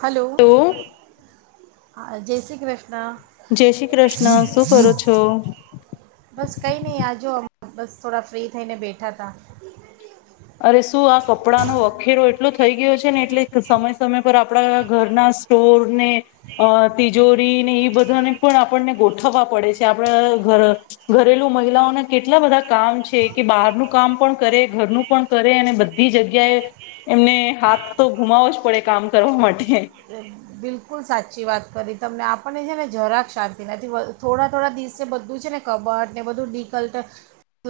Hello તો હા જય શ્રી કૃષ્ણ જય શ્રી કૃષ્ણ ન શું કરો છો? બસ કંઇ નહીં આ જો બસ થોડા ફ્રી થઈને બેઠાતા અરે શું આ કપડાંનો વખેરો એટલો થઈ ગયો છે ને એટલે સમય સમય પર આપણા ઘરના સ્ટોરને અ તિજોરીને એ બધાને પણ આપણને ગોઠવવા પડે છે. આપણા ઘ ઘરેલું મહિલાઓને કેટલા બધા કામ છે કે બહારનું કામ પણ કરે ઘરનું પણ કરે અને બધી જગ્યાએ એમને હાથ તો ગુમાવો જ પડે કામ કરવા માટે બિલકુલ સાચી વાત કરી તમને આપણને છે ને જરાક શાંતિ નથી. થોડા થોડા દિવસે બધું છે ને કબટ ને બધું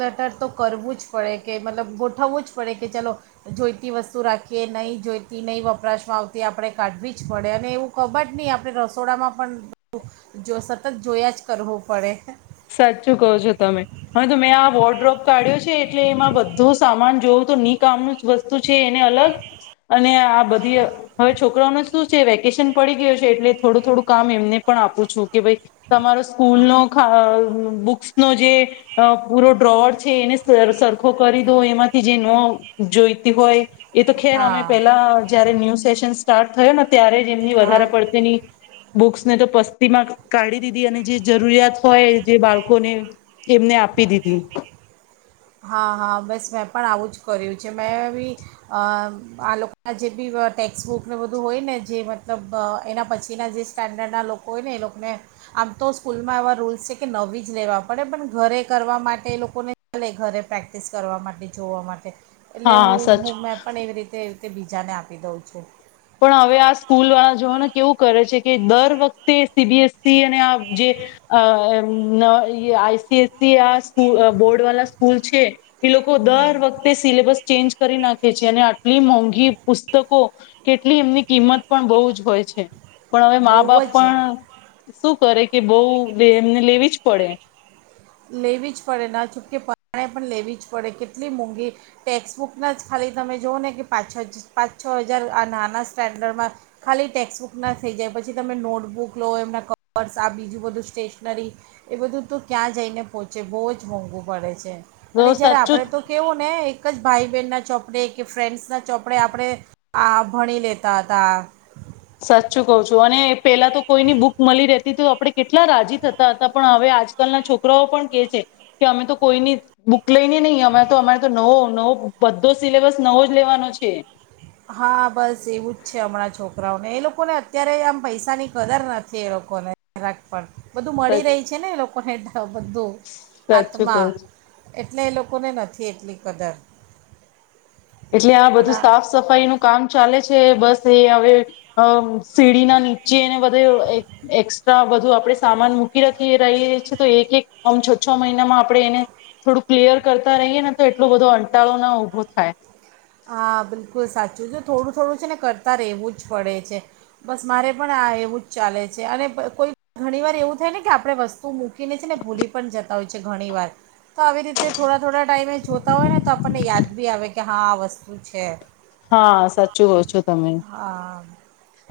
[unintelligible] તો કરવું જ પડે. કે મતલબ ગોઠવવું જ પડે કે ચલો જોઈતી વસ્તુ રાખીએ નહીં જોઈતી નહીં વપરાશમાં આવતી આપણે કાઢવી જ પડે અને એવું કબટ નહીં આપણે રસોડામાં પણ જો સતત જોયા જ કરવું પડે. સાચું કહો છો તમે હવે તો મેં આ વોટડ્રોપ કાઢ્યો છે એટલે એમાં બધો સામાન જોઉં તો ની કામનું જ વસ્તુ છે એને અલગ અને આ બધી હવે છોકરાઓને શું છે વેકેશન પડી ગયું છે એટલે થોડું થોડું કામ એમને પણ આપું છું કે ભાઈ તમારો હા સ્કૂલનો ખા બુક્સનો જે અ પૂરો ડ્રોવર છે એને સરખો કરી દો એમાંથી જે ન જોઈતી હોય એ તો ખેર અમે હા પેલા જયારે ન્યૂ સેશન સ્ટાર્ટ થયો ને ત્યારે જ એમની હા વધારે પડતીની બુક્સને તો પસ્તીમાં કાઢી દીધી અને જે જરૂરિયાત હોય જે બાળકોને એમને આપી દીધી. હા હા બસ મેં પણ આવું જ કર્યું છે. મેં બી આ લોકોના જે બી ટેક્સ્ટબુકને બધું હોય ને જે મતલબ એના પછીના જે સ્ટાન્ડર્ડના લોકો હોય ને એ લોકોને આમ તો સ્કૂલમાં એવા રૂલ્સ છે કે નવી જ લેવા પડે પણ ઘરે કરવા માટે એ લોકોને ઘરે પ્રેક્ટિસ કરવા માટે, જોવા માટે એટલે હા સાચું હું મેં પણ એવી રીતે તે બીજાને આપી દઉં છું. પણ હવે આ સ્કૂલવાળા જોવોને કેવું કરે છે કે દર વખત તે સીબીએસસી અને આ જે અ આઈસીએસસી આ સ્કુલ અ બોર્ડવાલા સ્કૂલ છે એ લોકો હમ દર વખતે સિલેબસ ચેન્જ કરી નાખે છે. અને આટલી મોંઘી પુસ્તકો કેટલી એમની કિંમત પણ બહુ જ હોય છે. પણ હવે મા બહુ બાપ જ પણ અહ શું કરે કે બહુ વેમને લેવી જ પડે. લેવી જ પડે ના છૂટકે પરાણે પણ લેવી જ પડે. કેટલી મોંઘી ટેક્સ્ટબુકના જ ખાલી તમે જોઓ ને કે પાંચ છજ પાંચ છો હજાર આ નાના સ્ટાન્ડર્ડમાં ખાલી ટેક્સ્ટબુકના થઈ જાય. પછી તમે નોટબુક લો એમના કપર્સ આ બીજું બધું સ્ટેશનરી એ બધું તો ક્યાં જઈને પહોંચે બહુ જ મોંઘું પડે છે. તો અને જયારે સાચું જ આપણે તો કેવો ને એક જ ભાઈ બહેન ના ચોપડે કે ફ્રેન્ડ્સ ના ચોપડે આપણે આ ભણી લેતા હતા. સાચું કઉ છું અને પેલા તો કોઈની બુક મલી રેહ તી તો આપણે કેટલા રાજી થતા હતા પણ હવે આજકાલના છોકરાઓ પણ કે છે કે અમે તો કોઈની બુક લઈને નહી અમેં તો અમારે તો નવો નવો બધે સિલેબસ નવો જ લેવાનો છે. હા, બસ એવું જ છે હમણાં છોકરાઓને. એ લોકોને અત્યારે આમ પૈસા ની કદર નથી એ લોકોને જરાક પણ. બધું મળી રહી સાચું છે ને એ લોક કહેદ. તો બધું કઉ છું. હાથમાં. એટલે એ લોકોને નથી એટલી કદર. એટલે આ બધું સાફ સફાઈ નું કામ ચાલે છે બસ એ હવે અહ સીડી ના નીચેને બ ધે એક એકશ તો આ બધું આપડણે સામાન મૂકી રાખીએ રહીએ છીએ તો એક એક આમ છો છો મહિનામાં આપણે એને થોડું ક્લિયર કરતા રહીએ ને તો એટલો બધો અંટાળો ના ઉભો થાય. જો જો થોડું થોડું છે ને કરતા રહેવું જ પડે છે. બસ મારે પણ આ એવું જ ચાલે છે અને પ કોઈ ઘણી વાર એવું થાય ને કે આપણે વસ્તુ મૂ કીને છે ને ભૂલી પણ જ તા હોય છે ઘણી વાર. તો આવી રીતે થોડા થોડા ટાઈમે જોતા હોય ને તો આપણને યાદ બી આવે કે હા આ વસ તું છે. હા, સાચું કહું છું. તમે. હા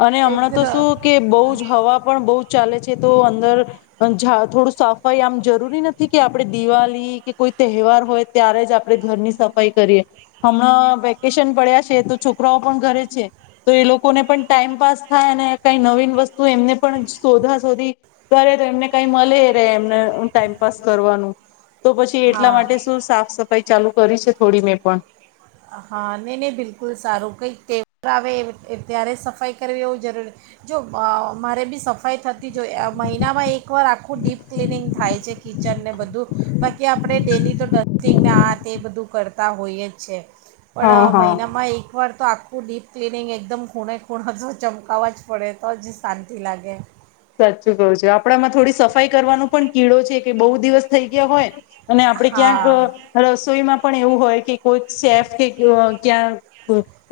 અને એક હમણાં તો તરફ શું કે બહુજ હવા પણ બહુ ચાલે છે તો અંદર અહ ઝા થોડું સફાઈ આમ જરૂરી નથી કે આપડે દિવાલી કે કોઈ તહેવાર હોય ત્યારે જ આપણે ઘરની સફાઈ કરીએ. હમણાં વેકેશન પડ્યાજ છે તો છોકરાઓ પણ ઘરે છે તો એ લોકોને પણ ટાઈમપાસ થાય અને કઈ નવીન વસ્તુ એમને પણ શોધા શોધી કરે તો એમને કઈ મલે રે એમને અહ ટાઈમપાસ કરવાનું. તો પછી એટલા હા માટે શું સાફ સફાઈ ચાલુ કરી છે થોડી મેં પણ. હા. નહી નહી બિલકુલ સારું કંઈકતેવાર આવે ત્યારે સફાઈ કરવી એવું જરૂરી જો અહ મારે બી સફાઈ થતી જો અહ મહિનામાં એકવાર આખું ડીપ ક્લીનિંગ થાય છે કિચન ને બધું બાકી આપણે ડેલી તો ડટિંગ આ તે બધું કરતા હોય જ છે. પણ હા અહ હા મહિનામાં એક વાર તો આખ ખું ડીપ ક્લિનિંગ એકદમ ખૂણે ખૂણા જો ચમકાાવવા જ પડે તો જી શાંતિ લાગે. સાચું કહું છે. આપડામાં થોડી સફાઈ કરવાનો પણ કીડો છે કે બહુ દિવસ થઈ ગયા હોય અને આપડે ક્યાંક અહ હા રસોઈમાં પણ એવું હોય કે કો સેફ કે ક્યાં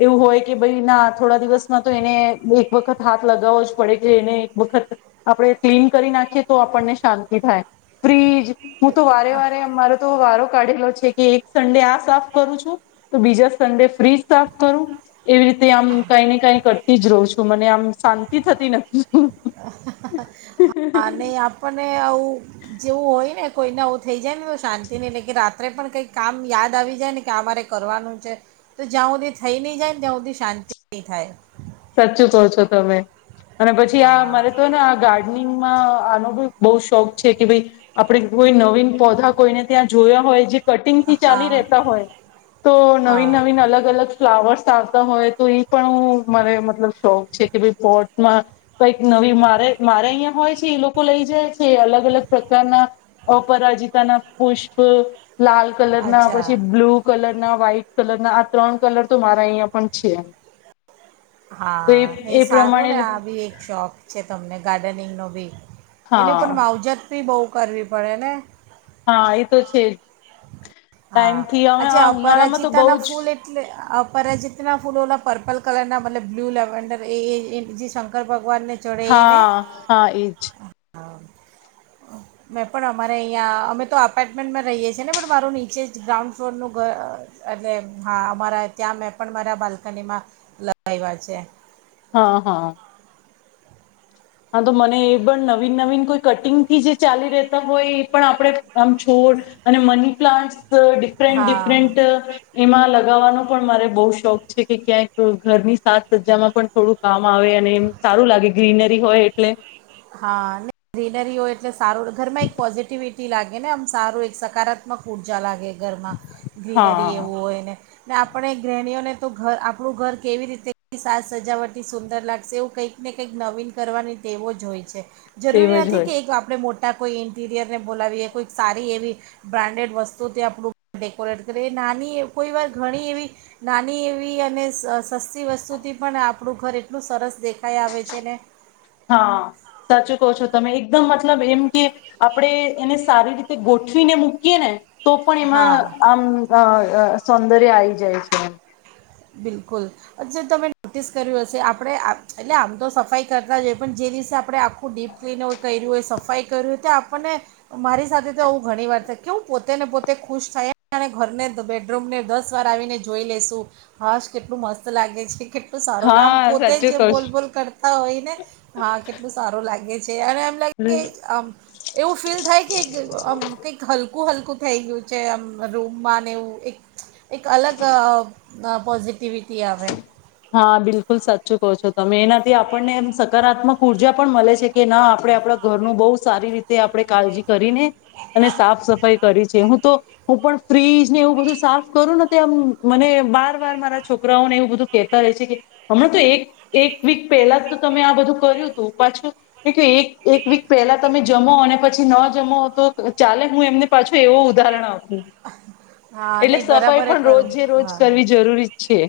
એવું હોય કે ભાઈ ના થોડા દિવસમાં તો એને એક વખત હાથ લગાવવો જ પડે, કે એને એક વખત આપડે ક્લીન કરી નાખીએ તો આપણને શાંતિ થાય ફ્રીજ હું તો વારે વારે અમારો તો વારો પડેલો છે, કે એક સન્ડે આ સાફ કરું છું, તો બીજા સન્ડે ફ્રીજ સાફ કરું, એવી રીતે આમ કઈ ને કઈ કરતી જ રહું છું મને આમ શાંતિ થતી નથી. હા, નઈ આપને આવું જેવું હોય ને કોઈને આવવું થઈ જાય ને તો શાંતિ નહી લે, કે રાત્રે પણ કંઈ કામ યાદ આવી જાય ને કે અમારે કરવાનું છે, તો જ્યાં હુંધી થઈ ની જાય ને ત્યાં સુધી શાંતિ ની થાય. સાચું કહો છો, તમે અને પછી આ હા મારે તો ને આ ગાર્ડનિંગમાં આનો બી બઉ શોખ છે, કે ભાઈ આપડે કોઈ નવીન પધા કોઈને ત્યાં જોયા હોય જે કટિંગથી હા ચાલી રહેતા હોય, તો હા નવીન નવીન અલગ અલગ ફ્લાવર્સ. ચાલતા હોય તો ઈ પણ હું મને મતલબ શોખ છે કે ભાઈ પોટમાં કઈક નવી, મારે મારે અહીં હોય છે એ લોકો લઈ જાય છે અલગ અલગ પ્રકારના અપરાજતા ના પુષ્પ લાલ કલર ના અચ્છા પછી બ્લુ કલર ના વ્હાઈટ કલર ના, આ ત્રણ કલર તો મારા અહિયાં પણ છે. હા, એ સારું ને આ બી એક શોખ છે તમને, ગાર્ડનિંગ નો બી. એની હા પણ માવજત બી બોવ કરવી પડે ને હા, એતો છેજ હા, અ્છા તો અપરાજીિતા બહુ ના જ ફૂલ એટલે પર જતના ફૂલ ઓલા પર્પલ કલર ના મતલબ બ્લુ લેવન્ડર એ શંકર ભગ હા, હા, એજ. મેં પણ અમારે અહિયાં, અમે તો અપાર્ટમેન્ટમાં રહીએ છીએ ને પણ મારું નીચે જેે જ ગ્રાઉન્ડ ફ્લોરનું ઘર એટલે, હા અમારા ત્યાં મેં પણ મારા બાલ્કનીમાં લગાવ્યા છે. હા, હા. હા, તો મને એ પણ નવીન નવીન કોઈ કટિંગથી જે ચાલી રહેતા હોય, એ પણ આપણે આમ છોડ અને મની પ્લાન્ટ ડિફરનેટ હા ડિફેરેન્ટ અહ એમા લગવાનો પણ મારે બો શોખ છે, કે ક્યાંક ઘરની સાત સજામાં પણ થોડું કામ આવે અને એ સારું લાગે ગ્રીનરી હોય એટલે. હા, ગ્રીનરી હોય એટલે સારું ઘરમાં એક પોઝિટિવિટી લાગે ને આમ સારું એક સકારાત્મક ઉર્જા લાગે. ઘરમાં ગ્રીનરી હા એવું હોય ને ને આપડે ગ્રેહણીઓને તો ઘર આપણું ઘર કેવી રીતે સાજ સજાવટટી સુંદર લાગશે, એવું કંઈક ને કંઈક નવીન કરવાની તેટેવો જ જોઈ છે. તેવ જરૂરી જ નથી હોય કે એક આપડે મોટ કોઈ ઇન્ટિરિયરને બોલાવીએ કોઈક સારી એવી બ્રાન્ડેડ વસ્તુથી આપણું ડેકોરેટ કરીએ નાની કોઈ વાર ઘણી એવી નાની એવી અને સસ્તી વસ્તુથી તે પણ આપણું ઘર એટલું સરસ દેખાઈ આવે છે ને. હા સાચું કહો છો તમે એકદમ મતલબ એમ કે આપણેે એને સારી રીતે ગોઠવીને મૂકીએ ને. તો પણ એમાં હા આમ અ અ સૌંદર્ય આયી જાય છે. બિલકુલ જે તમે નોટિસ કર્યું હશે આપણે એટલે આમ તો સફાઈ કરતા જઈએ પણ જે દિવસે આપણે આખું ડીપ ક્લીનર કર્યું હોય સફાઈ કર્યું હોય તો આપણને મારી સાથે તો આવું ઘણી વાર થય કે હું પોતેને પોતે ખુશ થાય અને ઘરને બેડરૂમને દસ વાર આવીને જોઈ લેશું. હાશ કેટલું મસ્ત લાગે છે કે. તો સારો આમ હા પોતે સાચું જ કઉ બોલબોલ કરતા હોય ને હા કેટલું સારું લાગે છે અને એમ લાગે છું. કે આમ એવું ફીલ થાય કે એક આમ કંઈક હલકું હલ હું થઈ ગયું છે આમ રૂમમાં એવું એક એક અલગ અ અ પોઝિટિવિટી આવે. હા બિલકુલ સાચું કહો છો તમે એનાથી આપણનેમ સકારાત્મક ઉર્જા પણ મળે છે કે ના આપણે આપણા ઘરનું બહુ સારી રીતે આપણે કાળજી કરીને, અને સાફ સફાઈ કરી છે હું તો હું પણ ફ્રીજ ને એવું બધું સાફ કરું ને તે આમ મને બાર બાર મારા છોક કરાઓને એવું બધું કેતા ર છે કે, હમણાં તો એક એક વીક પહેલા તો તમે આ બધું કર્યું હતું પાછું, મે ક્યું એક વીક પહેલા તમે જમો અને પછી ન જમો તો ચાલે હું એમને પાછું એવું ઉદાહરણ આપૂ. હા એટલે નહીં સફાઈ બરાબર પણ કરું રોજે રોજ હા કરવી જરૂરી ચ છે.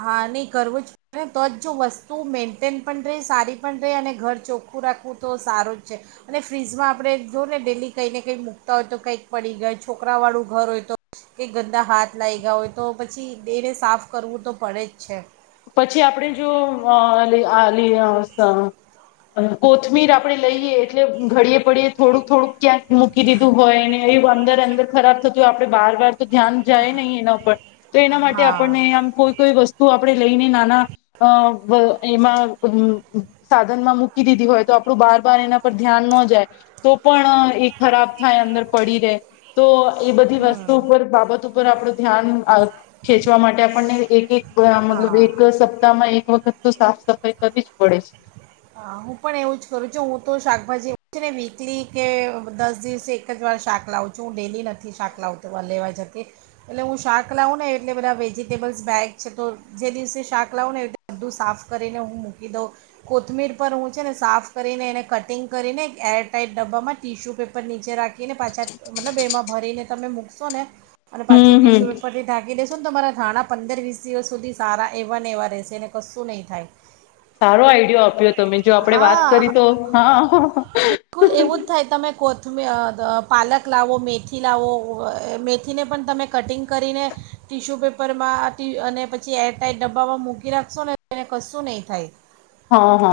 હા નહીં કરવું જ પડે તો જ જો વસ્તુ મેન્ટેન પણ રહે સારી પણ રહે અને ઘર ચોખ્ખું રાખવું તો સારું જ છે, અને ફ્રીજમાં આપણે જો ને ડેલી કંઈ ને કંઈ મૂકતા હોય તો કંઈક પડી ગય છોકરાવાળું ઘર હોય તો કે ગંદા હાથ લાયગા હોય તો પછી દેને સાફ કરવું તો પડે જ છે. પછી આપડણે જો વ આ લી અ સ કોથમીર આપણેે લઈએ એટલે ઘડીએ પડીએ થોડુંક થોડુંક ક્યાંક મૂકી દીધું હોયને એવું અંદર અંદર ખરાબ થતું હોય આપડણે બાર બર ધ્યાન જાય નહી એના ઉપ તો એના માટે હા આપણને આમ કોઈ કોઈ વસ્તુ આપણે લઈને નાના અ બ એમાં સાધનમાં મૂકી દીધી હોય તો આપણું બાર બાર એના પર ધ્યાન ન જાય. તો પણ એ ખરાબ થાય અંદર પડી રે. તો એ બધી હમ વસ્તુ ઉપર બાબતો ઉપર આપડું ધ્યાન અ ખેચવા માટે આપણને એક એક બ આમ હા એક સપ્તાહમાં એક. એક વખત તો સાફ સફાઈ કરવી જ પડે છે. હા હું પણ એવું જ કરું છું હું તો શાકભાજી ને વીકલી કે દસ દિવસે એક જ વાર શાક લાવું છું હું ડેલી નથી શાક લાવ લેવા જતી એટલે હું શાક લાવું ને એટલે બધા વેજીિટેબલ્સ બેગ છે તો જે દિવસે શાક લાવું ને એ બધું સાફ કરીને હું મૂકી દઉં. કોથમીર પર હું છે ને સાફ કરીને એને કટિંગ કરીને એર ટાઈટ ડબ્બામાં ટીશ્યુ પેપર નીચે રાખી કીને પાછા મતલબ બેમાં ભરીને તમે મૂક. સોને અને પાછું હમ હમ ટિસ્યુ પેપર થીઢાંકી દેસ શું તમારા ધાણાં પંદર વીસ દિવસ સુધી સારા એવાને એવા રહેશે અનેને કશું નહીં થાય. સારો આઈડિયો આપ્યો તમે જો આપણેે વાત કરી હા તો હા. થમી અ [unintelligible] પાલક લાવો, મેથી લાવો, મેથીને પણ તમે કટિંગ કરીને ટિશ્યુ પેપરમાં ટી અને પછી એર ટાઈટ ડબ્બામાં મૂકી રાખશો ને એને કશું નહીં થાય. હા હા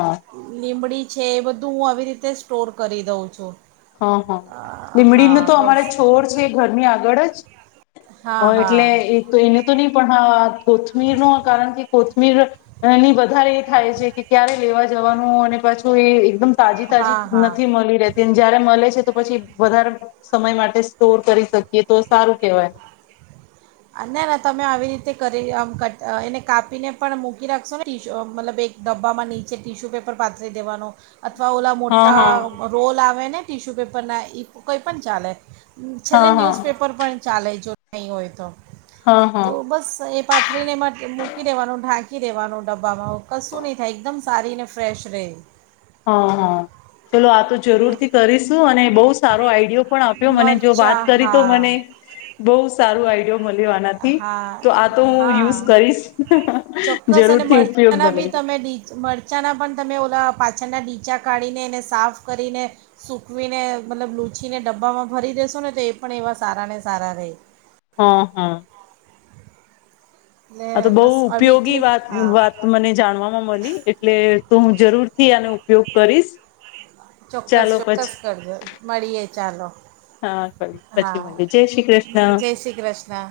લીમડી છે એ બધું હું આવી રીતે સ્ટોર કરી દઉં છું. હા હા, અ, લીમડીનું હા તો બસ અમારે છોર છે ઘરની આગળ જ હ હા એટલે હા એ તો એને ત પણ હ કોથમીર ન કારણ કે કોથ કમીર ની વધારે એ થાય છે કે ક્યારે લેવા જવાનું અને પાછું એ એકદમ તાજી તાજી હા હા નથી મળી રહેતી મળ છે તો પછી વધારે સમય માટે સ્ટોર કરી શકીએ તો સારું કેહેવાય. ના ના તમે આવી રીતે કરી આમ કટ એને કાપીને પણ મૂકી રાખશો ને ટ મતલબ એક ડબ્બામાં નીચે ટીશ્યુ પેપર પાથરી દેવાનું. અથવા ઓલા હા મોટા હા રોલ આવે ને. ટીશ્યુ પેપરના કોઈ પણ ચાલે. છેલ્લે હા હા ન્યૂઝપેપર પણ ચાલે જો નય હોય તો. હા તો હા બસ એ પાથરીને મૂકી દેવાનું ઢાંકી દેવાનું ડબ્બામાં કશું ની થાય એકદમ સારી ને ફ્રેશ રેય. હા હા. ચલો આ તો જરૂર થી કરીશું અને બોઉ સારો આઈડિયો પણ આપ્યો મને જો વાત મરચાં કરી તો હા મને, બોઉ સારું આઈડિયો મળ્યો. આનાથી હા, તો આ તો હું હા યુઝ કરીશ ચોક્કસ અને જરૂરથી મરચાંના ઉપયોગમાં બી લઈશ તમે મરચાંના પણ તમે ઓલા પા પાછળના ડીચા કાઢીને એને સાફ કરીને, સૂકવીને મતલબ લૂછીને ડબ્બામાં ભરી દેેશોને તો એ પણ એવા સારાને સારા રેય. હ હ. એટલે આ તો બોઉ બસ આ ઉપયોગી વીકલી વાત હા વાત મને જાણવામાં મળી એટલે તો હું જરૂર થી આનો ઉપયોગ કરીશ, ચોક્કસ ચાલો ચોક્કસ પછી કરજો મળીએ ચાલો હા હા પછી જય શ્રી કૃષ્ણ. જય શ્રી કૃષ્ણ